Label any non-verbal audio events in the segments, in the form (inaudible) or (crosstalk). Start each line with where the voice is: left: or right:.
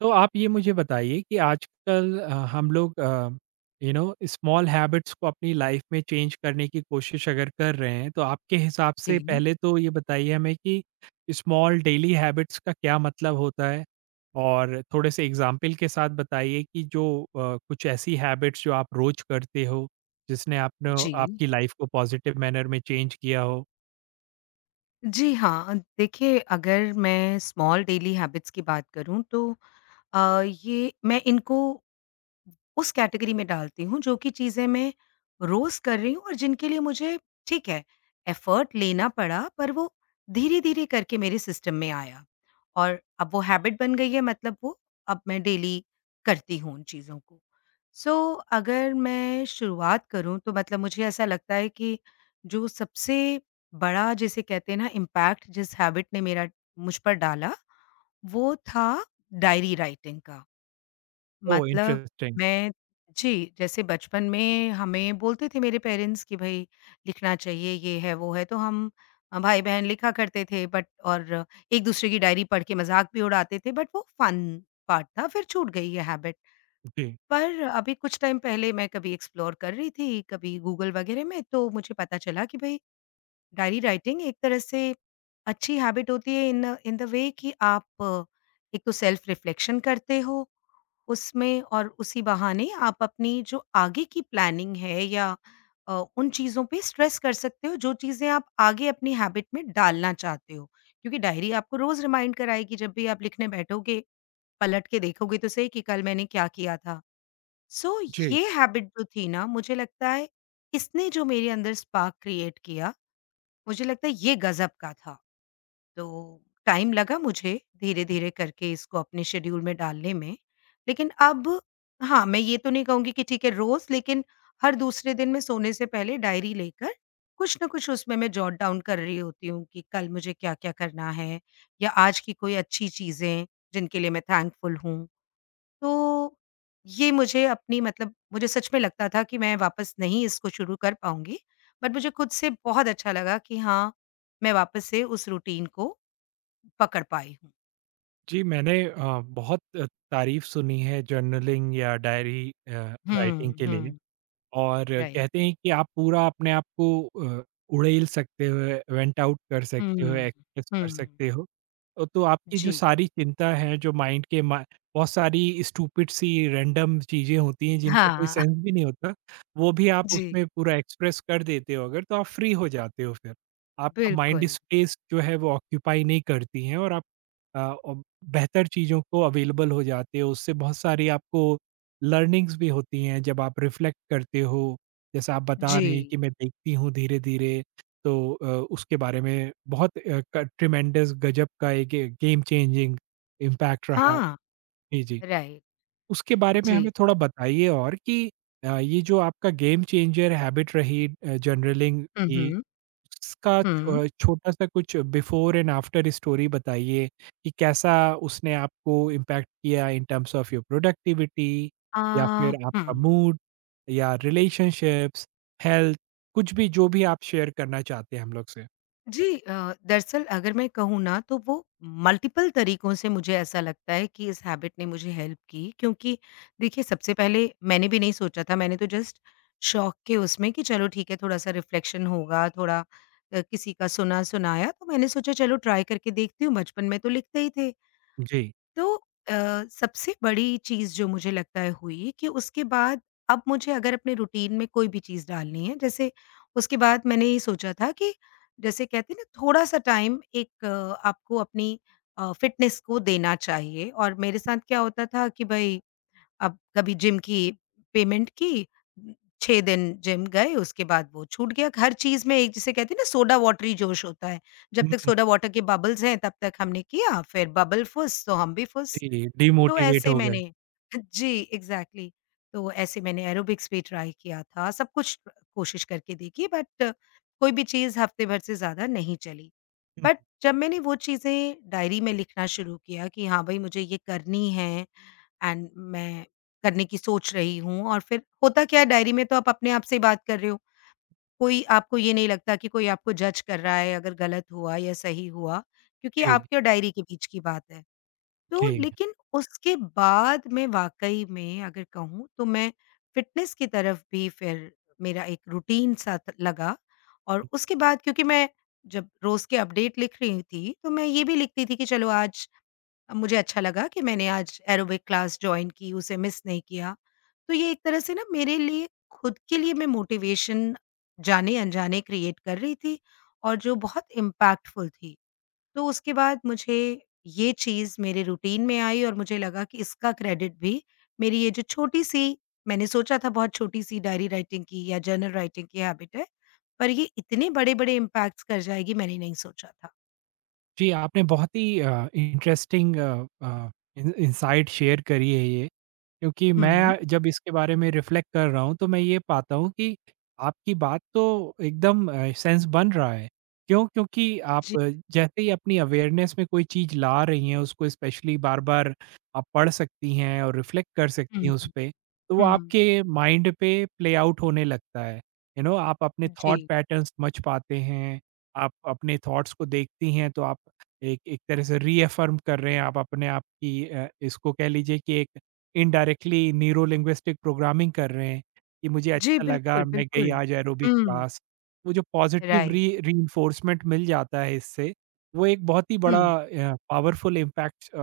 right: तो आप ये मुझे बताइए कि आजकल हम लोग यू नो स्मॉल हैबिट्स को अपनी लाइफ में चेंज करने की कोशिश अगर कर रहे हैं, तो आपके हिसाब से
left: जी,
right: पहले तो ये बताइए हमें कि स्मॉल डेली हैबिट्स का क्या मतलब होता है। और थोड़े से एग्जाम्पल के साथ बताइए कि जो कुछ ऐसी हैबिट्स जो आप रोज करते हो, जिसने आपने
left: जी।
right: आपकी लाइफ को पॉजिटिव मैनर में चेंज किया हो।
left: जी हाँ, देखिए अगर मैं स्मॉल डेली हैबिट्स की बात करूँ तो ये मैं इनको उस कैटेगरी में डालती हूँ जो कि चीज़ें मैं रोज़ कर रही हूँ और जिनके लिए मुझे ठीक है एफर्ट लेना पड़ा पर वो धीरे-धीरे करके मेरे सिस्टम में आया। और अब वो हैबिट बन गई है मतलब वो अब मैं डेली करती हूँ उन चीज़ों को। सो अगर मैं शुरुआत करूँ तो मतलब मुझे ऐसा लगता है कि जो सबसे बड़ा जिसे कहते हैं ना इम्पैक्ट जिस हैबिट ने मेरा मुझ पर डाला वो था डायरी राइटिंग का।
right: ओह
left: मतलब
right: इंटरेस्टिंग।
left: मैं जी, जैसे बचपन में हमें बोलते थे मेरे पेरेंट्स कि भई लिखना चाहिए, ये है, वो है, तो हम भाई-बहन लिखा करते थे बट और एक-दूसरे की डायरी पढ़ के मज़ाक भी उड़ाते थे बट वो फन पार्ट था, फिर छूट गई ये हैबिट।
right: जी,
left: पर अभी कुछ टाइम पहले मैं कभी एक्सप्लोर कर रही थी, कभी गूगल वगैरह में, तो मुझे पता चला कि भई डायरी राइटिंग एक तरह से अच्छी हैबिट होती है इन इन द वे कि आप एक तो सेल्फ रिफ्लेक्शन करते हो उसमें और उसी बहाने आप अपनी जो आगे की प्लानिंग है या उन चीज़ों पे स्ट्रेस कर सकते हो जो चीज़ें आप आगे अपनी हैबिट में डालना चाहते हो। क्योंकि डायरी आपको रोज़ रिमाइंड कराएगी जब भी आप लिखने बैठोगे, पलट के देखोगे तो सही कि कल मैंने क्या किया था। सो
right: जी,
left: ये हैबिट जो थी ना मुझे लगता है इसने जो मेरे अंदर स्पार्क क्रिएट किया, मुझे लगता है ये गज़ब का था। तो टाइम लगा मुझे धीरे-धीरे करके इसको अपने शेड्यूल में डालने में। लेकिन अब हाँ, मैं ये तो नहीं कहूँगी कि ठीक है रोज़ लेकिन हर दूसरे दिन मैं सोने से पहले डायरी लेकर कुछ न कुछ उसमें मैं जॉट डाउन कर रही होती हूँ कि कल मुझे क्या-क्या करना है या आज की कोई अच्छी चीज़ें जिनके लिए मैं थैंकफुल हूँ। तो ये मुझे अपनी मतलब मुझे सच में लगता था कि मैं वापस नहीं इसको शुरू कर पाऊँगी। बट मुझे खुद से बहुत अच्छा लगा कि हाँ, मैं वापस से उस रूटीन को पकड़ पाई हूँ।
right: जी। मैंने बहुत तारीफ़ सुनी है जर्नलिंग या डायरी
left: हुँ,
right: राइटिंग के लिए।
left: हुँ।
right: और
left: राइट।
right: कहते हैं कि आप पूरा अपने आप को अ, उड़ेल सकते हो, वेंट आउट कर सकते हो,
left: हुँ,
right: एक्सप्रेस कर
left: हुँ।
right: सकते हो। तो आपकी जो
left: जी।
right: सारी चिंता है, जो माइंड के मा बहुत सारी स्टूपिड सी रैंडम चीज़ें होती हैं जिनका कोई
left: हाँ, (laughs)
right: सेंस भी नहीं होता, वो भी आप
left: जी।
right: उसमें पूरा एक्सप्रेस कर देते हो अगर, तो आप फ्री हो जाते हो फिर। आपका माइंड
left: बिल्कुल।
right: स्पेस जो है वो ऑक्यूपाई नहीं करती हैं और आप और बेहतर चीज़ों को अवेलेबल हो जाते हो। उससे बहुत सारी आपको लर्निंग्स भी होती हैं जब आप रिफ्लेक्ट करते हो, जैसा आप बता रहे हैं
left: जी।
right: कि मैं देखती हूँ धीरे-धीरे। तो उसके बारे में बहुत क ट्रिमेंडस गज़ब का एक गेम चेंजिंग इम्पैक्ट रहा।
left: हाँ,
right: जी, जी।
left: राइट।
right: उसके बारे में
left: जी।
right: हमें थोड़ा बताइए, और कि ये जो आपका गेम चेंजर हैबिट रही, जर्नलिंग
left: हुँ,
right: की,
left: हुँ।
right: उसका
left: हुँ।
right: छो छोटा सा कुछ बिफ़ोर एंड आफ्टर स्टोरी बताइए कि कैसा उसने आपको इम्पैक्ट किया in terms of your productivity,
left: uh,
right: या फिर
left: हुँ।
right: आपका मूड या रिलेशनशिप्स, हेल्थ, कुछ भी जो भी आप शेयर करना चाहते हैं हम लोग से?
left: जी दरअसल अगर मैं कहूँ ना तो वो मल्टीपल तरीकों से मुझे ऐसा लगता है कि इस हैबिट ने मुझे हेल्प की क्योंकि देखिए सबसे पहले मैंने भी नहीं सोचा था मैंने तो जस्ट शौक के उसमें कि चलो ठीक है थोड़ा सा रिफ्लेक्शन होगा थोड़ा किसी का सुना सुनाया तो मैंने सोचा चलो ट्राई करके देखती हूँ बचपन में तो लिखते ही थे
right: जी।
left: तो अ, सबसे बड़ी चीज़ जो मुझे लगता है हुई कि उसके बाद अब मुझे अगर अपने रूटीन में कोई भी चीज़ डालनी है, जैसे उसके बाद मैंने ये सोचा था कि जैसे कहते हैं ना थोड़ा-सा टाइम एक आपको अपनी फ़िटनेस को देना चाहिए और मेरे साथ क्या होता था कि भई अब कभी जिम की पेमेंट की, 6 दिन जिम गए, उसके बाद वो छूट गया। हर चीज़ में एक जिसे कहते हैं ना सोडा वाटर ही जोश होता है। जब
right: हुँ,
left: तक
right: हुँ।
left: सोडा वाटर के बबल्स हैं तब तक हमने किया, फिर बबल फुस तो हम भी फुस।
right: जी,
left: तो
right: डिमोटिवेट
left: ऐसे
right: हो गए।
left: मैंने (laughs) जी, एग्ज़ैक्टली। तो ऐसे मैंने एरोबिक्स भी ट्राई किया था, सब कुछ कोशिश करके देखी बट कोई भी चीज़ हफ्ते भर से ज़्यादा नहीं चली।
right: हुँ।
left: बट जब मैंने वो चीज़ें डायरी में लिखना शुरू किया कि हाँ, भई मुझे ये करनी है एंड मैं करने की सोच रही हूँ और फिर होता क्या है डायरी में तो आप अपने आप से ही बात कर रहे हो। कोई आपको ये नहीं लगता कि कोई आपको जज कर रहा है अगर गलत हुआ या सही हुआ, क्योंकि
right: जी,
left: आपकी और डायरी के बीच की बात है। तो
right: जी।
left: लेकिन उसके बाद मैं वाक़ई में अगर कहूँ तो मैं फ़िटनेस की तरफ भी फिर मेरा एक रूटीन सा त लगा और उसके बाद क्योंकि मैं जब रोज़ के अपडेट लिख रही थी, तो मैं ये भी लिखती थी कि चलो आज अब मुझे अच्छा लगा कि मैंने आज एरोबिक क्लास जॉइन की, उसे मिस नहीं किया। तो ये एक तरह से ना मेरे लिए खुद के लिए मैं मोटिवेशन जाने-अनजाने क्रिएट कर रही थी और जो बहुत इम्पैक्टफुल थी। तो उसके बाद मुझे ये चीज़ मेरे रूटीन में आई और मुझे लगा कि इसका क्रेडिट भी मेरी ये जो छोटी-सी मैंने सोचा था बहुत छोटी-सी डायरी राइटिंग की या जर्नल राइटिंग की हैबिट है, पर ये इतने बड़े-बड़े इम्पैक्ट्स कर जाएगी मैंने नहीं सोचा था।
right: जी, आपने बहुत ही interesting uh, in insight share करी है ये। क्योंकि
left: हुँ।
right: मैं जब इसके बारे में रिफ्लेक्ट कर रहा हूँ, तो मैं ये पाता हूँ कि आपकी बात तो एकदम सेंस बन रहा है। क्यों? क्योंकि
left: जी।
right: आप जैसे ही अपनी अवेयरनेस में कोई चीज़ ला रही हैं, उसको स्पेशली बार-बार आप पढ़ सकती हैं और रिफ्लेक्ट कर सकती
left: हुँ,
right: हैं उसपे, तो वो
left: हुँ,
right: आपके माइंड पे प्ले आउट होने लगता है। यू नो आप अपने
left: जी।
right: थॉट पैटर्न समझ पाते हैं, आप अपने थॉट्स को देखती हैं, तो आप एक एक तरह से रीअफ़र्म कर रहे हैं, आप अपने आप की, इसको कह लीजिए कि एक इनडायरेक्टली न्यूरो लिंग्विस्टिक प्रोग्रामिंग कर रहे हैं, कि मुझे
left: जी,
right: अच्छा लगा
left: बिल्कुल,
right: मैं गई
left: बिल्कुल।
right: आज एरोबिक
left: हुँ,
right: क्लास। वो जो पॉज़िटिव
left: राइट।
right: री रीइंफोर्समेंट मिल जाता है इससे, वो एक बहुत ही बड़ा
left: हुँ,
right: पावरफुल इम्पैक्ट अ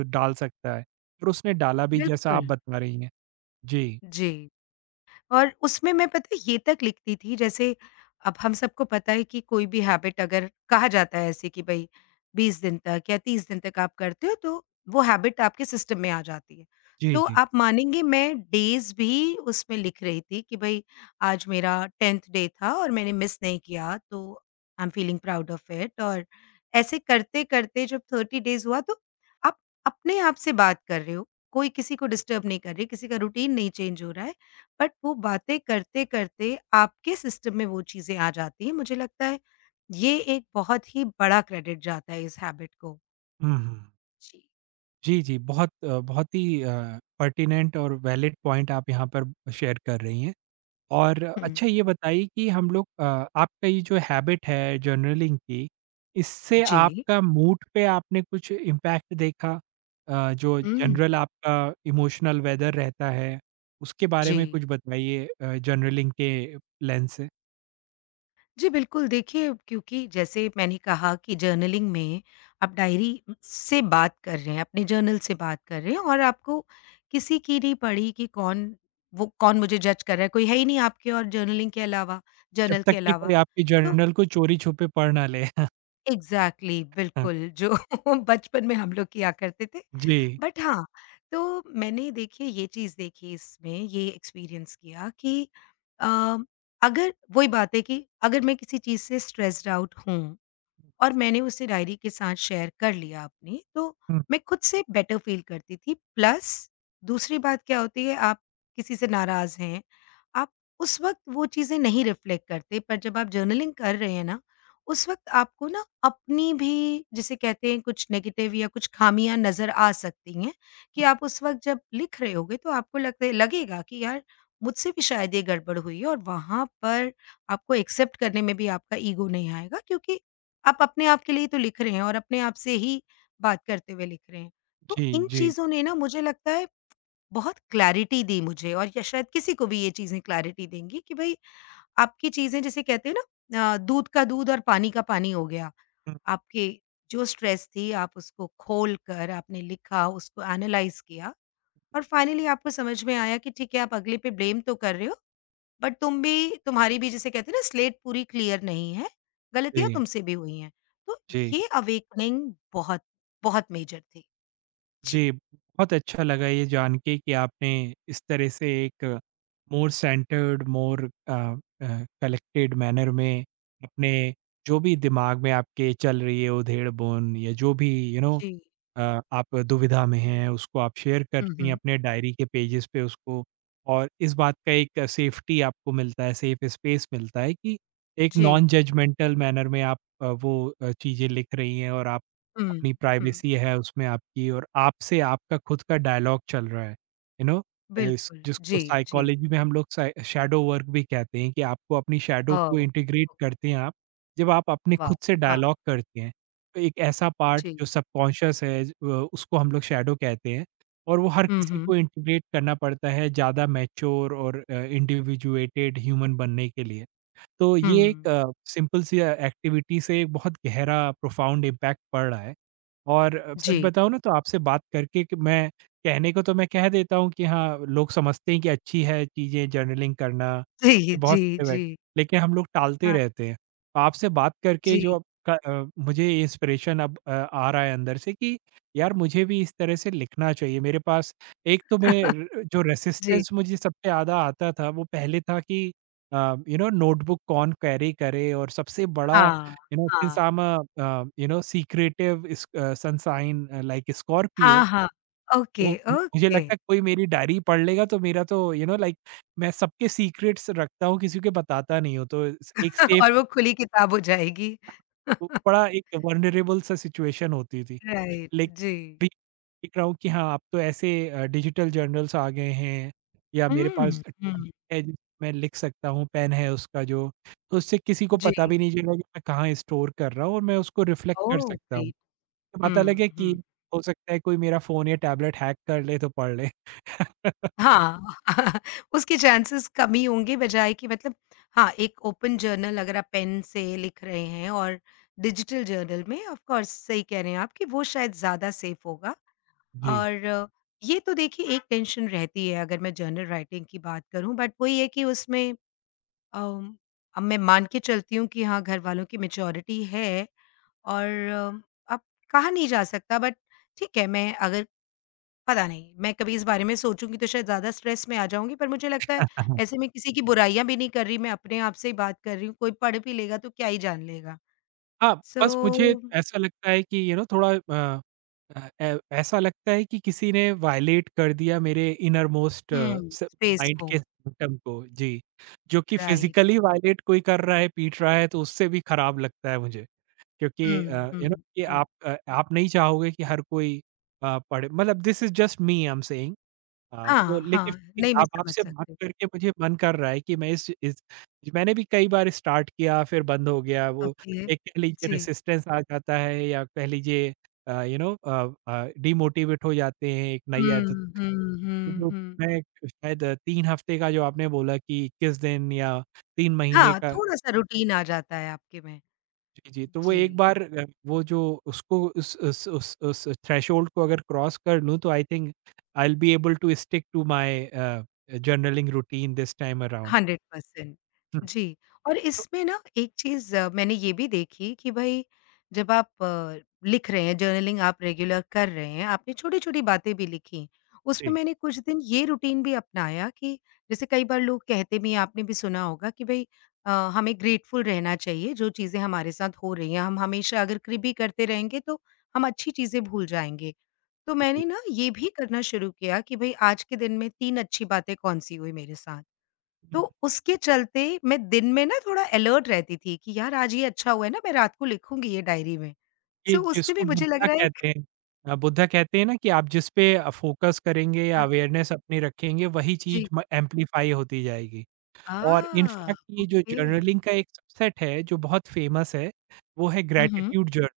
right: अ, डाल सकता है, और उसने डाला भी जैसा आप
left: बिल्कुल,
right: बता रही हैं। जी।
left: जी। और उसमें मैं पता है ये तक लिखती थी जैसे अब हम सबको पता है कि कोई भी हैबिट अगर कहा जाता है ऐसे कि भाई 20 दिन तक या 30 दिन तक आप करते हो तो वो हैबिट आपके सिस्टम में आ जाती है।
right: जी,
left: तो
right: जी।
left: आप मानेंगे मैं डेज़ भी उसमें लिख रही थी कि भाई आज मेरा 10th डे था और मैंने मिस नहीं किया तो I am feeling proud of it और ऐसे करते-करते जब 30 डेज़ हुआ तो आप अपने आप से बात कर रहे हो, कोई किसी को डिस्टर्ब नहीं कर रही, किसी का रूटीन नहीं चेंज हो रहा है। बट वो बातें करते-करते आपके सिस्टम में वो चीज़ें आ जाती हैं। मुझे लगता है ये एक बहुत ही बड़ा क्रेडिट जाता है इस हैबिट को।
right: हुँ, हुँ।
left: जी।
right: जी, जी। बहुत ही पर्टिनेंट और वैलिड पॉइंट आप यहाँ पर शेयर कर रही हैं। और
left: हुँ।
right: अच्छा ये बताइए कि हम लोग, आपका ये जो हैबिट है जर्नलिंग की, इससे
left: जी।
right: आपका मूड पे आपने कुछ इम्पैक्ट देखा? जो
left: हुँ।
right: जनरल आपका इमोशनल वेदर रहता है, उसके बारे
left: जी।
right: में कुछ बताइए जर्नलिंग के लेंस से?
left: जी, बिल्कुल देखिए क्योंकि जैसे मैंने कहा कि जर्नलिंग में आप डायरी से बात कर रहे हैं, अपने जर्नल से बात कर रहे हैं और आपको किसी की नहीं पड़ी कि कौन वो कौन मुझे जज कर रहा है, कोई है ही नहीं आपके और जर्नलिंग के अलावा
right: जब
left: जर्नल
right: तक
left: के
right: कि कोई
left: अलावा।
right: आपकी
left: तो
right: जर्नल को चोरी-छुपे पढ़ ना ले।
left: एग्ज़ैक्टली बिल्कुल,
right: (laughs)
left: जो (laughs) बचपन में हम लोग किया करते थे।
right: जी।
left: बट हाँ, तो मैंने देखिए ये चीज़ देखी इसमें, ये एक्सपीरियंस किया कि अ, अगर वही बात है कि अगर मैं किसी चीज़ से स्ट्रेस्ड आउट हूँ और मैंने उसे डायरी के साथ शेयर कर लिया अपनी, तो
right: हुँ।
left: मैं खुद से बेटर फ़ील करती थी। प्लस दूसरी बात क्या होती है, आप किसी से नाराज़ हैं, आप उस वक़्त वो चीज़ें नहीं रिफ्लेक्ट करते, पर जब आप जर्नलिंग कर रहे हैं ना, उस वक़्त आपको ना अपनी भी जिसे कहते हैं कुछ नेगेटिव या कुछ ख़ामियाँ नज़र आ सकती हैं, कि आप उस वक़्त जब लिख रहे होगे तो आपको लगता है लगेगा कि यार मुझसे भी शायद ये गड़बड़ हुई है और वहाँ पर आपको एक्सेप्ट करने में भी आपका ईगो नहीं आएगा क्योंकि आप अपने आप के लिए तो लिख रहे हैं और अपने आप से ही बात करते हुए लिख रहे हैं। तो
right: जी,
left: इन
right: जी।
left: चीज़ों ने ना मुझे लगता है बहुत क्लैरिटी दी मुझे और या शायद किसी को भी ये चीज़ें क्लैरिटी देंगी कि भई आपकी चीज़ें जैसे कहते हैं ना दूध का दूध और पानी का पानी हो गया।
right: हुँ।
left: आपकी जो स्ट्रेस थी आप उसको खोल कर आपने लिखा, उसको एनालाइज़ किया और फाइनली आपको समझ में आया कि ठीक है आप अगले पे ब्लेम तो कर रहे हो बट तुम भी तुम्हारी भी जिसे कहते हैं ना स्लेट पूरी क्लियर नहीं है, गलतियाँ
right: जी,
left: तुमसे भी हुई हैं। तो
right: जी।
left: ये अवेकनिंग बहुत, बहुत मेजर थी। जी।
right: जी, बहुत अच्छा लगा ये जान के कि आपने इस तरह से एक more centred, more collected manner में, अपने जो भी दिमाग में आपके चल रही है उधेड़-बुन, या जो भी यू you नो know,
left: जी।
right: आप दुविधा में हैं, उसको आप शेयर
left: हुँ,
right: करती हैं
left: हुँ।
right: अपने डायरी के पेजेस पे उसको, और इस बात का एक सेफ्टी आपको मिलता है, सेफ स्पेस मिलता है कि एक
left: जी।
right: नॉन जजमेंटल मैनर में आप वो चीज़ें लिख रही हैं, और आप
left: हुँ,
right: अपनी
left: हुँ।
right: प्राइवेसी है उसमें आपकी, और आपसे आपका खुद का डायलॉग चल रहा है, यू नो। इस
left: बिल्कुल।
right: जिसको
left: जी, जी।
right: साइकोलॉजी में हम लोग साइ शैडो वर्क भी कहते हैं कि आपको अपनी शैडो को
left: ओह! ओह,
right: इंटीग्रेट करते हैं आप, जब आप अपने
left: वाह!
right: खुद से
left: हाँ,
right: डायलॉग करते हैं। एक ऐसा पार्ट जो
left: जी।
right: सबकॉन्शियस है, उसको हम लोग शैडो कहते हैं, और वो हर
left: हुँ,
right: किसी
left: हुँ।
right: को इंटीग्रेट करना पड़ता है ज़्यादा मैच्योर और इंडिविजुएटेड ह्यूमन बनने के लिए। तो ये एक
left: हुँ।
right: सिंपल सी एक्टिविटी से एक बहुत गहरा प्रोफाउंड इम्पैक्ट पड़ रहा है। और
left: जी।
right: सच बताऊँ ना तो आपसे बात करके कि मैं, कहने को तो मैं कह देता हूँ कि हाँ, लोग समझते हैं कि अच्छी है चीज़ें जर्नलिंग करना,
left: जी,
right: इसके बहुत
left: जी,
right: से
left: जी।
right: बेन लेकिन हम लोग टालते
left: हाँ,
right: रहते हैं। तो आपसे बात करके जो
left: जी।
right: आपका, मुझे इंस्पिरेशन अब आ रहा है अंदर से कि यार मुझे भी इस तरह से लिखना चाहिए। मेरे पास, एक तो मैं
left: (laughs)
right: र जो
left: जी।
right: रेजिस्टेंस मुझे सबसे ज़्यादा आता था वो पहले था कि यू नो नोटबुक कौन कैरी करे, और सबसे बड़ा
left: हाँ,
right: यू नो सिंस
left: हाँ।
right: I am you know secretive sunshine like Scorpio,
left: हाँ, हाँ।
right: तो
left: ओके,
right: मुझे
left: ओके।
right: लगता है कोई मेरी डायरी पढ़ लेगा तो मेरा तो यू नो लाइक, मैं सबके सीक्रेट्स रखता हूँ किसी के बताता नहीं हूँ, तो एक
left: (laughs)
right: सेफ,
left: और वो खुली किताब हो जाएगी। (laughs)
right: बड़ा एक वनरेबल सा सिचुएशन होती थी
left: राइट,
right: लेकिन,
left: जी।
right: अभी देख रहा हूँ कि हाँ, अब तो ऐसे डिजिटल जर्नल्स आ गए हैं, या मेरे पास
left: हुँ,
right: (laughs) tablet
left: हुँ।
right: है जिस मैं लिख सकता हूँ, पेन है उसका जो, तो उससे किसी को
left: जी,
right: पता भी नहीं चलेगा कि मैं कहाँ स्टोर कर रहा हूँ, और मैं उसको रिफ्लेक्ट कर
left: ओह
right: सकता हूँ।
left: ग्रेट!
right: तो
left: हुँ,
right: पता लगे कि
left: हुँ।
right: हो सकता है कोई मेरा फ़ोन या टैबलेट हैक कर ले तो पढ़ ले। (laughs)
left: हाँ, (laughs) उसके चांसेस कम ही होंगे बजाए कि मतलब हाँ, एक ओपन जर्नल अगर आप पेन से लिख रहे हैं और डिजिटल जर्नल में ऑफ कोर्स सही कह रहे हैं आप कि वो शायद ज़्यादा सेफ होगा
right: जी।
left: और ये तो देखिए एक टेंशन रहती है अगर मैं जर्नल राइटिंग की बात करूँ बट वही है कि उसमें अम, अब मैं मान के चलती हूँ कि हाँ, घर वालों की मैच्योरिटी है और अब कहा नहीं जा सकता बट ठीक है, मैं अगर पता नहीं, मैं कभी इस बारे में सोचूँगी तो शायद ज़्यादा स्ट्रेस में आ जाऊँगी, पर मुझे लगता है
right: (laughs)
left: ऐसे में किसी की बुराइयाँ भी नहीं कर रही, मैं अपने आप से ही बात कर रही हूँ, कोई पढ़ भी लेगा तो क्या ही जान लेगा।
right: हाँ, बस मुझे
left: सो
right: ऐसा लगता है कि यू नो थोड़ा ए ऐसा लगता है कि किसी ने वायलेट कर दिया मेरे इनरमोस्ट
left: हुँ,
right: स
left: स्पेस
right: माइंड
left: को
right: के सिम्पटम को। जी, जो कि
left: राइट
right: फिज़िकली वायलेट कोई कर रहा है, पीट रहा है, तो उससे भी खराब लगता है मुझे। क्योंकि
left: हुँ, हुँ,
right: यू नो कि
left: ट्रू।
right: आप नहीं चाहोगे कि हर कोई पढ़े, मतलब this is just me I am saying. हाँ, तो
left: हाँ,
right: लेकिन
left: हाँ,
right: फिर
left: नहीं मैं
right: अब
left: समझ
right: आपसे बात
left: सकती हूँ।
right: करके मुझे मन कर रहा है कि मैं इस मैंने भी कई बार स्टार्ट किया फिर बंद हो गया। वो
left: ओके,
right: एक कह लीजिए
left: जी।
right: रेसिस्टेंस आ जाता है, या कह लीजिए यू नो डिमोटिवेट हो जाते हैं एक नई
left: हुँ,
right: आदत।
left: हुँ,
right: तो
left: हुँ,
right: जो
left: हुँ।
right: मैं शायद 3 हफ्ते का जो आपने बोला कि 21 दिन, या 3 महीने
left: हाँ,
right: का।
left: थोड़ा-सा रूटीन आ जाता है आपके में।
right: जी, जी। तो वो एक
left: जी।
right: बार वो जो, उसको उस थ्रेशोल्ड को अगर क्रॉस कर लूँ तो I think I will be able to stick to my journaling routine this time around.
left: 100%
right: हुँ।
left: जी, और
right: तो,
left: इसमें ना एक चीज़ मैंने ये भी देखी कि भई जब आप लिख रहे हैं, जर्नलिंग आप रेगुलर कर रहे हैं, आपने छोटी-छोटी बातें भी लिखी। उसमें
right: जी,
left: मैंने कुछ दिन ये रूटीन भी अपनाया कि जैसे कई बार लोग कहते भी हैं, आपने भी सुना होगा कि भई हमें ग्रेटफुल रहना चाहिए जो चीज़ें हमारे साथ हो रही हैं। हम हमेशा अगर कृपी करते रहेंगे तो हम अच्छी चीज़ें भूल जाएँगे। तो
right: जी।
left: मैंने ना ये भी करना शुरू किया कि भई आज के दिन में 3 अच्छी बातें कौन-सी हुई मेरे साथ। तो
right: हुँ।
left: उसके चलते मैं दिन में ना थोड़ा अलर्ट रहती थी कि यार आज ये अच्छा हुआ है ना मैं रात को लिखूँगी ये डायरी में।
right: ये
left: सो उससे
right: जिसको
left: भी मुझे लग
right: बुद्धा
left: रहा है एक
right: कहते हैं, बुद्धा कहते हैं ना कि आप जिस पे फोकस करेंगे या
left: हाँ,
right: अवेयरनेस अपनी रखेंगे, वही चीज़
left: जी।
right: म एम्प्लीफाई होती जाएगी।
left: आ!
right: और इन फैक्ट ये जो
left: ओके।
right: जर्नलिंग का एक सबसेट है जो बहुत फेमस है, वो है
left: हुँ, हुँ।
right: Gratitude journal.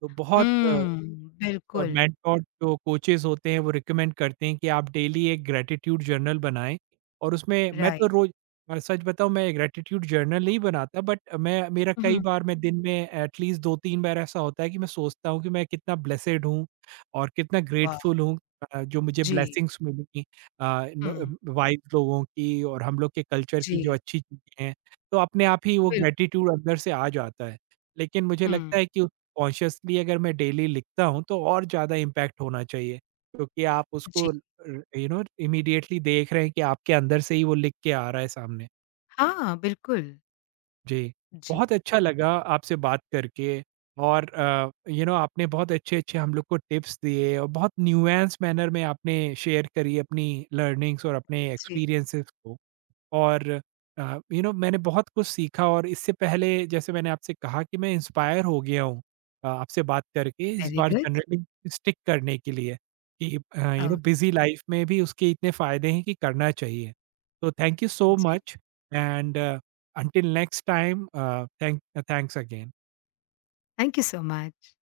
right: तो बहुत
left: हुँ,
right: और
left: बिल्कुल।
right: मेंटोर जो कोचेज़ होते हैं वो रिकमेंड करते हैं कि आप डेली एक ग्रैटिट्यूड जर्नल बनाएँ, और उसमें मैं तो
left: राइट।
right: रोज़, मैं सच बताऊँ, मैं ग्रैटिट्यूड जर्नल नहीं बनाता बट मैं मेरा, कई
left: हुँ।
right: बार मैं दिन में एटलीस्ट 2-3 बार ऐसा होता है कि मैं सोचता हूँ कि मैं कितना ब्लेसेड हूँ और कितना
left: वाह!
right: ग्रेटफुल हूँ। जो मुझे
left: जी।
right: ब्लेसिंग्स मिली,
left: हुँ।
right: न वाइस लोगों की और हम लोग के कल्चर की जो
left: जी,
right: अच्छी चीज़ें हैं, तो अपने आप ही वो
left: बिल्कुल।
right: ग्रैटिट्यूड अंदर से आ जाता है। लेकिन मुझे लगता
left: हुँ।
right: है कि कॉन्शियसली अगर मैं डेली लिखता हूँ तो और ज़्यादा इम्पैक्ट होना चाहिए, क्योंकि आप उसको
left: जी।
right: र यू नो इमीडिएटली देख रहे हैं कि आपके अंदर से ही वो लिख के आ रहा है सामने।
left: हाँ, बिल्कुल।
right: जी,
left: जी,
right: बहुत अच्छा लगा आपसे बात करके। और यू नो आपने बहुत अच्छे-अच्छे हम लोग को टिप्स दिए, और बहुत न्यूएंस मैनर में आपने शेयर करी अपनी लर्निंग्स और अपने
left: जी।
right: एक्सपीरियंसेस को। और यू नो मैंने बहुत कुछ सीखा, और इससे पहले जैसे मैंने आपसे कहा कि मैं इंस्पायर हो गया हूँ आपसे बात करके इस
left: वेरी
right: बार
left: गुड।
right: जर्नलिंग स्टिक करने के लिए, कि you know
left: oh!
right: Busy life में भी उसके इतने फायदे हैं कि करना चाहिए। तो थैंक यू सो
left: जी।
right: Much, and until next time. Thank thanks again.
left: Thank you so much.